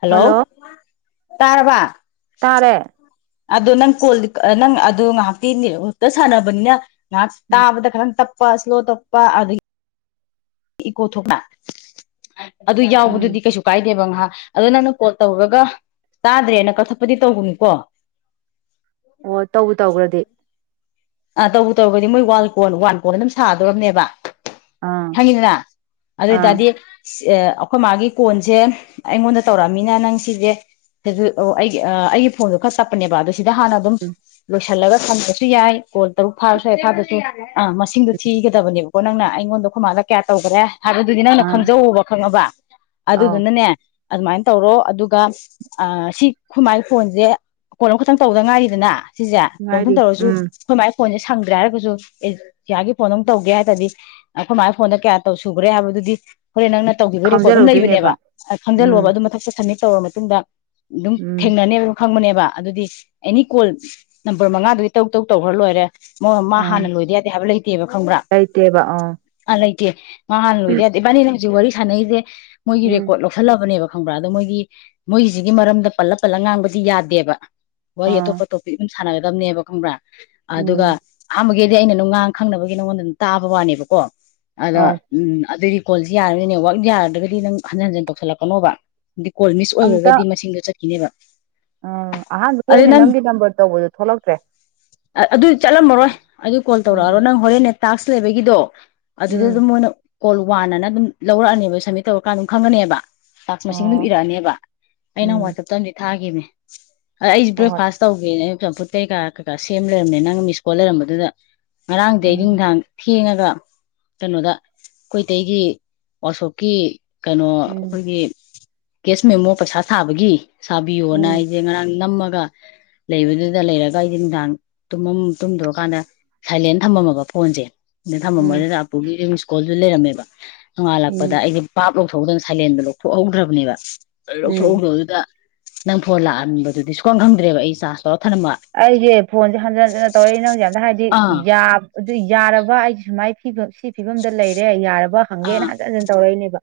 hello ꯇꯥꯔꯕꯥ ꯇꯔꯦ ꯑꯗꯣ ꯅꯪ ꯀꯣꯜ ꯅꯪ ꯑꯗꯨ ꯉꯥꯏꯍꯥꯛꯇꯤꯛꯇ ꯁꯥꯟꯅꯕꯅꯤꯅ ꯉ ꯎꯝ ꯇꯥꯕꯗ ꯈꯔꯪ ꯇꯞ ꯐꯥꯁꯂꯣ ꯇꯞꯄꯥ ꯑꯒ ꯏ ꯀꯣꯊꯅ ꯑꯗꯨ ꯎꯝ ꯌꯥꯎꯕꯗꯨꯗꯤ ꯀꯩꯁꯨ ꯀꯥꯏꯗꯦꯕ ꯉꯥꯏꯍꯥꯛ ꯑꯗꯨꯣ ꯅꯪꯅ ꯀꯣꯜ ꯇꯧꯔꯒ ꯇꯥꯗ꯭ꯔꯦꯅ ꯀꯛꯊꯠꯄꯗꯤ ꯇꯧꯕꯅꯤꯀꯣ ꯑꯣ ꯇꯧꯕ ꯇꯧꯈ꯭ꯔꯗꯤ ꯑ ꯇꯧꯕ ꯇꯧꯕꯒꯗꯤ ꯃꯣꯏ ꯋꯥꯟ ꯀꯣꯟ ꯋꯥꯟ ꯀꯣꯟ ꯑꯗꯨꯝ ꯁꯥꯗꯣꯔꯔꯕꯅꯦꯕ ꯑꯥ ꯍꯪꯤꯟꯅ ꯑꯥ ꯑꯗꯨꯗꯇꯥꯗꯤ ꯑꯦ ꯑꯩꯈꯣꯏ ꯃꯥꯒꯤ ꯀꯣꯟꯁꯦ ꯑꯩꯉꯣꯟꯗ ꯇꯧꯔꯛꯑꯃꯤꯅ ꯅꯪ ꯁꯤꯁꯦ ꯑꯩꯒꯤ ꯑꯩꯒꯤ ꯐꯣꯟꯗꯣ ꯈꯔ ꯇꯞꯄꯅꯦꯕ ꯑꯗꯨ ꯁꯤꯗ ꯍꯥꯟꯅ ꯑꯗꯨꯝ ꯎꯝ ꯂ ꯊꯜꯂꯒ ꯊꯝꯕꯁꯨ ꯌꯥꯏ ꯍꯣꯏ ꯇꯔꯨꯛ ꯐꯥꯔ ꯁ꯭ꯋꯥꯏ ꯐꯥꯗꯁꯨ ꯑꯥ ꯃꯁꯤꯡꯗꯣ ꯊꯤꯒꯗꯕꯅꯦꯕ ꯣ ꯅꯪꯅ ꯑꯩꯉꯣꯟꯗ ꯈꯨꯃꯥꯡꯗ ꯀꯌꯥ ꯇꯧꯈꯔꯦ ꯊꯥꯕꯗꯨꯗꯤ ꯅꯪꯅ ꯑꯥ ꯈꯪꯖꯧꯕ ꯈꯪꯉꯕ ꯑꯗꯨꯗꯨ ꯑꯧ ꯅꯅꯦ ꯑꯗꯨꯃꯥꯏꯅ ꯇꯧꯔꯣ ꯑꯗꯨꯒ ꯁꯤ ꯈꯨꯃꯥꯏ ꯐꯣꯟꯁꯦ ꯀꯣꯟ ꯑꯃꯈꯛꯇꯪ ꯇꯧꯗ ꯉꯥꯏꯔꯤꯗꯅ ꯁꯤꯁꯦ ꯀꯣꯟꯝꯇꯪ ꯉꯥꯏꯔꯤ ꯇꯧꯔꯁꯨ ꯎꯝ ꯐꯣꯟꯁꯦ ꯁꯪꯗ꯭ꯔꯦ ꯍꯥꯏꯔꯒꯁꯨ ꯑꯦ ꯏꯌꯥꯒꯤ ꯐꯣꯟ ꯑꯃ ꯇꯧꯒꯦ ꯍꯥꯏꯔꯗꯤ ꯑꯩꯈꯣꯏ ꯃꯥꯒꯤ ꯐꯣꯟꯗ ꯀꯌꯥ ꯇꯧ ꯁꯨꯈ꯭ꯔꯦ ꯍꯥꯏꯕꯗꯨꯗꯤ ꯍꯣꯔꯦꯟ ꯅꯪꯅ ꯇꯧꯈꯤꯕ ꯔꯦꯀꯣꯔꯠ ꯑꯗꯨ ꯈꯥꯡꯖꯤꯜꯍꯧꯗꯣꯏꯅꯦꯕ ꯂꯩꯕꯅꯦꯕ ꯈꯪꯖꯜꯂꯣꯕ ꯎꯝ ꯑꯗꯨ ꯃꯊ ꯆꯠꯊꯅꯤ ꯇꯧꯔ ꯃꯇꯨꯡꯗ ꯑꯗꯨꯝ ꯎꯝ ꯊꯦꯡꯅꯅꯦꯕ ꯐꯪꯕꯅꯦꯕ ꯑꯗꯨꯗꯤ ꯑꯦꯅꯤ ꯀꯣꯜ ꯅꯝꯕꯔ ꯃꯉꯥꯗꯨꯗꯤ ꯇꯧ ꯇꯧ ꯇꯧꯈ꯭ꯔ ꯂꯣꯏꯔꯦ ꯃꯥ ꯑꯥ ꯍꯥꯟꯅ ꯂꯣꯏꯗ ꯌꯥꯗꯦ ꯍꯥꯏꯕ ꯂꯩꯇꯦꯕ ꯈꯪꯕ꯭ꯔꯥ ꯂꯩꯇꯦꯕ ꯑꯥ [unintelligible] ꯃꯥ ꯍꯜꯂꯧꯗꯥ ꯌꯥꯗꯦ ꯏꯕꯥꯅꯤ ꯖꯤꯛ ꯋꯥꯔꯤ ꯁꯥꯟꯅꯩꯁꯦ ꯃꯣꯏꯒꯤ ꯎꯝ ꯔꯦꯀꯣꯔꯠ ꯂꯧꯈꯜꯂꯕꯅꯦꯕ ꯈꯪꯕ꯭ꯔꯥ ꯑꯗꯣ ꯃꯣꯏꯒꯤ ꯃꯣꯏꯒꯤꯁꯤꯒꯤ ꯃꯔꯝꯗ ꯄꯜꯂ ꯄꯜꯂ ꯉꯥꯡꯕꯗꯤ ꯌꯥꯗꯦꯕ ꯋꯥꯔꯤ ꯑꯥ ꯑꯇꯣꯞꯄ ꯇꯣꯄꯤꯛ ꯁꯥꯟꯅꯒꯗꯕꯅꯦꯕ ꯈꯪꯕ꯭ꯔꯥ ꯎꯝ ꯑꯗꯨꯒ ꯗꯤ ꯑꯩꯅ ꯅꯨꯡ ꯉꯥꯡ ꯈꯪꯅꯕꯒꯤ ꯅꯉꯣꯟꯗ ꯑꯗꯨꯝ ꯇꯥꯕ ꯋꯥꯅꯦꯕꯀꯣ ꯑꯗꯣ ꯑꯧ ꯎꯝ ꯀꯣꯜꯁꯤ ꯌꯥꯔꯅꯤ ꯅꯦꯋꯥꯛ ꯌꯥꯔ꯭ꯔꯒꯗꯤ ꯅꯪ ꯍꯟꯖꯤꯟ ꯍꯟꯖꯤꯟ ꯇꯧꯁꯤꯜꯂꯛꯀꯅꯣꯕ ꯀꯣꯜ ꯃꯤꯁ ꯑꯣꯏꯔꯒꯗꯤ ꯃꯁꯤꯡꯗꯣ ꯆꯠ ꯀꯅꯦꯕ ꯎꯝ ꯑꯍꯥꯟꯕꯒꯤ ꯑꯩꯅ ꯅꯪꯒꯤ ꯅꯝꯕꯔ ꯇꯧꯕꯗꯨ ꯊꯣꯛꯂꯛꯇ꯭ꯔꯦ ꯑꯗꯨ ꯆꯠꯂꯝꯃꯔꯣꯏ ꯑꯗꯨ ꯀꯣꯜ ꯇꯧꯔꯛꯑꯔꯣ ꯎꯝ ꯅꯪ ꯍꯣꯔꯦꯟꯅꯦ ꯇꯥꯛꯁ ꯂꯩꯕꯒꯤꯗꯣ ꯑꯗꯨꯗ ꯑꯗꯨ ꯎꯝ ꯃꯨꯅ ꯀꯣꯜ ꯋꯥꯟ ꯑꯅ ꯑꯗꯨꯝ ꯂꯧꯔꯛꯑꯅꯦꯕ ꯁꯝꯃꯤꯠ ꯇꯧꯔꯀꯥꯟꯗ ꯑꯗꯨꯝ ꯈꯪꯉꯅꯦꯕ ꯇꯥꯛꯁ ꯃꯁꯤꯡ ꯑꯗꯨꯝ ꯑꯣ ꯏꯔꯛꯑꯅꯦꯕ ꯑꯩꯅ ꯎꯝ ꯋꯥꯆꯞꯇ ꯑꯃꯗꯤꯗꯤ ꯊꯥꯈꯤꯅꯦ [unintelligible] ꯑꯩꯁ ꯍꯣꯏ ꯍꯣꯏ ꯕ꯭ꯔꯦꯛꯐꯥꯁ ꯇꯧꯒꯦꯅꯦ ꯆꯝꯄꯇꯇꯩ ꯀꯥ ꯀꯁꯤ ꯁꯦꯝ ꯂꯩꯔꯝꯃꯦ ꯅꯪ ꯃꯤꯁꯀꯣꯜ ꯂꯩꯔꯝꯕꯗꯨꯗ ꯉꯥꯔꯥꯡꯗꯦ ꯎꯝ ꯏꯟꯗꯥꯡ ꯊꯦꯡꯉꯒ ꯀꯩꯅꯣꯗ ꯑꯩꯈꯣꯏꯇꯩꯒꯤ ꯋꯥꯁꯣꯞꯀꯤ ꯀꯩꯅꯣ ꯎꯝ ꯑꯩꯈꯣꯏꯒꯤ ꯀꯦꯁ ꯃꯦꯃꯣ ꯄꯩꯁꯥ ꯁꯥꯕꯒꯤ ꯁꯥꯕꯤꯌꯣꯅ ꯎꯝ ꯑꯩꯁꯦ ꯉꯔꯥꯡ ꯅꯝ ꯑꯗꯨꯒ ꯂꯩꯕꯗꯨꯗ ꯂꯩꯔꯒ ꯑꯩ ꯅꯨꯡꯗꯥꯡ ꯇꯨꯝꯃꯝ ꯇꯨꯝꯗꯣꯛꯑꯀꯥꯟꯗ ꯁꯥꯏꯂꯦꯟ ꯊꯝꯃꯝꯃꯕ ꯐꯣꯟꯁꯦ ꯑ ꯎꯝ ꯊꯝꯃꯔꯦ ꯂꯥꯄꯨꯒꯤꯀꯣꯜ ꯖꯂꯦꯔꯝꯦꯕ ꯍꯜꯂꯄꯗ ꯎꯝ ꯑꯩ ꯄ ꯂꯧꯊꯣꯛꯧꯗꯅ ꯁꯥꯏꯂꯦꯟꯗ ꯂꯧꯊꯣꯛꯍꯧꯗ꯭ꯔꯕꯅꯦꯕ ꯎꯝ ꯂꯧꯊꯣꯛꯍꯧꯗ ꯑꯗꯨꯗ ꯅꯪ ꯐꯣꯟ ꯂꯥꯛꯑꯟꯕꯗꯨꯗꯤ ꯁꯨꯡꯀꯣꯟ ꯈꯪꯗ꯭ꯔꯦꯕ ꯑꯩ ꯆꯥꯔꯖ ꯇꯔ ꯑꯦ ꯐꯣꯟ ꯍꯟꯖꯤꯟꯅ ꯇꯧꯔꯛꯏ ꯅꯪ ꯍꯧꯖꯤꯛꯝ ꯍꯥꯏꯗꯤ ꯑꯥ ꯑꯗꯨ ꯌꯥꯔꯕ ꯑꯩꯒꯤ ꯁꯨꯃꯥꯏ ꯁꯤ ꯐꯤꯕꯝꯗ ꯂꯩꯔꯦ ꯌꯥꯔꯕ ꯕ ꯍꯪꯒꯦꯅ ꯑꯥ ꯍꯥꯏꯖ ꯑꯗꯨꯅ ꯇꯧꯔꯛꯏꯅꯦꯕ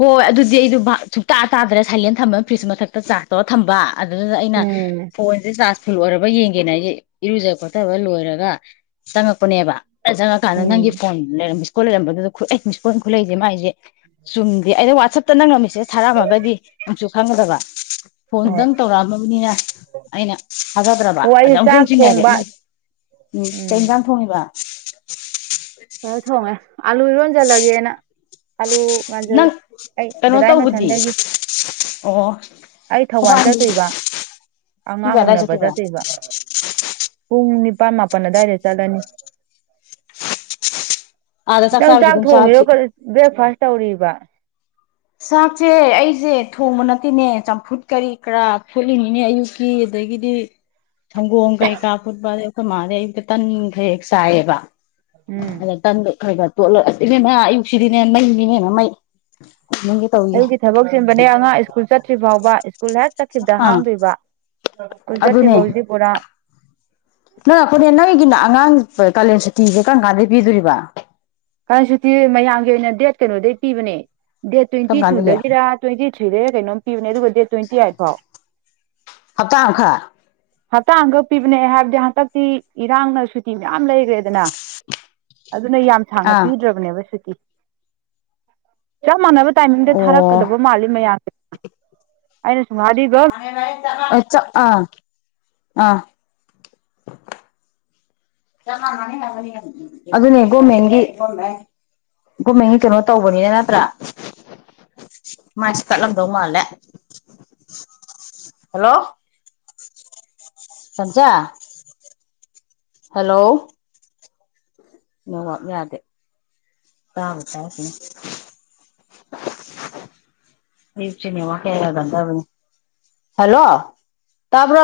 ꯍꯣꯏ ꯑꯗꯨꯗꯤ ꯑꯩꯗ ꯁꯨꯛꯇꯇꯥ ꯇꯥꯗꯅ ꯁꯥꯏꯂꯦꯟ ꯊꯝꯕ ꯐ꯭ꯔꯤꯖ ꯃꯊꯛꯇ ꯆꯥꯛ ꯇꯧꯔ ꯊꯝꯕ ꯑꯗꯨꯗꯨꯗ ꯑꯩꯅ ꯎꯝ ꯐꯣꯟꯁꯦ ꯆꯥꯔꯖ ꯐꯨꯜ ꯑꯣꯏꯔꯕ ꯌꯦꯡ [unintelligible] ꯍꯥꯏꯁꯦ ꯏꯔꯨꯖ ꯈꯣꯊꯕ ꯂꯣꯏꯔꯒ ꯆꯪꯉꯛꯄꯅꯦꯕ ꯆꯪꯉꯛꯀꯥꯟꯗ ꯅꯪꯒꯤ ꯎꯝ ꯐꯣꯟ ꯂꯩꯔꯝꯕ ꯁ꯭ꯀꯣꯜ ꯂꯩꯔꯝꯕꯗꯨꯗ ꯈꯨꯑ ꯄꯣꯏ ꯈꯨꯠꯂꯛꯁꯦ ꯃꯥꯏꯁꯦ ꯆꯨꯝꯗ ꯑꯩꯅ ꯋꯥꯠꯆꯞꯇ ꯅꯪꯅ ꯃꯦꯁꯦꯁ ꯊꯥꯔꯛꯑꯝꯃꯒꯗꯤ ꯅꯨꯛꯁꯨ ꯈꯪꯒꯗꯕ ꯍꯣꯏ ꯐꯣꯟꯗꯪ ꯇꯧꯔꯛꯑꯝꯃꯕꯅꯤꯅ ꯑꯩꯅ ꯊꯥꯖꯗ꯭ꯔꯕ ꯑꯣ ꯑꯗ ꯑꯩꯁꯦ ꯑꯃꯨꯁꯨ ꯑꯃꯨꯛ ꯆꯥꯛ ꯆꯤꯡꯉꯒꯦ ꯊꯣꯡꯕ ꯃꯣꯏ ꯎꯝ ꯀꯩ ꯏꯟꯖꯥꯡ ꯊꯣꯡꯉꯤꯕ ꯈꯔ ꯊꯣꯡꯉꯦ ꯑꯥꯂꯨ ꯏꯔꯣꯟꯖꯜꯂꯒꯦꯅ ꯍꯜꯂꯨ ꯉꯥꯟꯁꯤꯜꯂꯦ ꯅꯪ ꯑꯩ ꯀꯩꯅꯣ ꯔꯥꯏ ꯇꯧꯕꯗꯤ ꯃꯊꯟꯗꯒꯤ ꯑꯣ ꯑꯩ ꯊꯧꯕꯥꯜ ꯊꯧꯕꯥꯜꯒꯤ ꯆꯠꯇꯣꯏꯕ ꯄꯨꯡ ꯑꯉꯥꯡ ꯀꯌꯥ ꯑꯗꯥꯏ ꯎꯅꯕ ꯆꯠꯇꯣꯏꯕ ꯎꯝꯅꯤꯄꯥꯜ ꯃꯥꯄꯅ ꯗꯥꯏꯔ ꯆꯂꯅꯤ ꯑꯥꯗ ꯅꯪ ꯆꯥꯔꯨꯁꯤ ꯆꯥꯛ ꯑꯗꯨꯝ ꯊꯣꯡꯉꯤꯔꯣ ꯆꯥꯔꯨꯁꯤ ꯀ ꯕ꯭ꯔꯦꯛꯐꯥꯁ ꯇꯧꯔꯤꯕ ꯋꯥ ꯆꯥꯛꯁꯦ ꯑꯩꯁꯦ ꯊꯣꯡꯕ ꯅꯠꯇꯦꯅꯦ ꯆꯝꯐꯨꯠ ꯀꯔꯤ ꯀꯔꯥ ꯐꯣꯠꯂꯤꯅꯤꯅꯦ ꯑꯌꯨꯛꯀꯤ ꯑꯗꯒꯤꯗꯤ ꯊꯪꯒꯣꯣꯡ ꯀꯩ ꯀꯥꯄꯠꯕꯦ ꯀꯃꯔꯦ ꯇꯅꯤ ꯍꯥꯏꯩꯌꯦ ꯁꯥꯦꯕ ꯎꯝ ꯑꯗ ꯇꯟ ꯍꯒ ꯇꯣꯠꯂꯁꯤꯅꯦꯅꯦ ꯑꯌꯨꯛꯁꯤꯗꯤꯅꯦ ꯃꯩꯅꯤꯅꯦꯅ ꯃꯩ ꯅꯪꯒꯤ ꯇꯧꯔꯤꯁꯦ ꯑꯗꯨꯒꯤ ꯊꯕꯛ ꯁꯤꯟꯕꯅꯦ ꯑꯉꯥꯡ ꯁ꯭ꯀꯨꯜ ꯆꯠꯇ꯭ꯔꯤ ꯐꯥꯎꯕ ꯋꯥ ꯁ꯭ꯀꯨꯜ ꯍ ꯆꯠꯈꯤꯕꯗ ꯑꯥ ꯍꯥꯡꯗꯣꯏꯕ ꯁ꯭ꯀꯨꯜ ꯆꯠꯇ꯭ꯔꯤꯕ ꯑꯗꯨꯅꯦ ꯍꯧꯖꯤꯤ ꯄꯨꯔꯥ ꯍꯣꯏ ꯀꯥꯂꯦꯟꯁꯨ ꯇꯤꯤꯁꯦ ꯀꯔꯝ ꯀꯥꯟꯗꯩ ꯄꯤꯗꯣꯔꯤꯕ ꯀꯔ ꯁꯇꯤ ꯃꯌꯥꯝꯒꯤ ꯑꯣꯏꯅ ꯗꯦꯠ ꯀꯩꯅꯣꯗꯩ ꯄꯤꯕꯅꯦ ꯗꯦꯠ ꯀꯔꯝ ꯇ꯭ꯋꯦꯟꯇꯤ ꯀꯥꯟꯗꯒꯤ ꯇꯨꯗꯒꯤꯔ ꯇ꯭ꯋꯦꯟꯇꯤ ꯊꯔꯤꯗꯒꯤ ꯀꯩꯅꯣꯝ ꯄꯤ ꯃꯕꯗꯤ ꯍꯞꯇꯥ ꯈꯔ ꯍꯞꯇꯥ ꯑꯈꯛ ꯄꯤꯕꯅꯦ ꯍꯥꯏꯕꯗꯤ ꯍꯟꯇꯛꯇꯤ ꯏꯔꯥꯡꯅ ꯁꯨꯇꯤ ꯃꯌꯥꯝ ꯂꯩꯈ꯭ꯔꯦꯗꯅ ꯑꯗꯨꯅ ꯁꯥꯡꯅ ꯑꯥ ꯄꯤꯗ꯭ꯔꯕꯅꯦꯕ ꯁꯤꯇꯤ ꯀꯃꯅꯕ ꯇꯥꯏꯃꯤꯡꯗ ꯑꯣ ꯊꯥꯔꯛꯀꯗꯕ ꯃꯥꯜꯂꯤ ꯃꯌꯥꯝꯗ ꯑ ꯃꯥꯗꯤꯕ ꯆꯥ ꯑꯥ ꯑꯥ ꯑꯗꯨꯅꯦ ꯒꯣꯔꯃꯦꯟꯒꯤ ꯒꯣꯔꯃꯦꯟꯒꯤ ꯀꯩꯅꯣ ꯇꯧꯕꯅꯤꯅ ꯅꯠꯇ꯭ꯔꯥ ꯃꯥꯏꯁ ꯀꯠꯂꯝꯗꯧ ꯃꯥꯜꯂꯦ ꯍꯜꯂꯣ ꯁꯖ ꯍꯂꯣ ꯅꯉ ꯌꯥꯗꯦ ꯇꯥꯕ ꯇꯥꯏꯁꯤ ꯞꯆꯤꯅꯦꯉ ꯀꯌꯥ ꯌꯥꯒꯗꯕꯅꯤ ꯍꯜꯂꯣ ꯇꯥꯕ꯭ꯔꯣ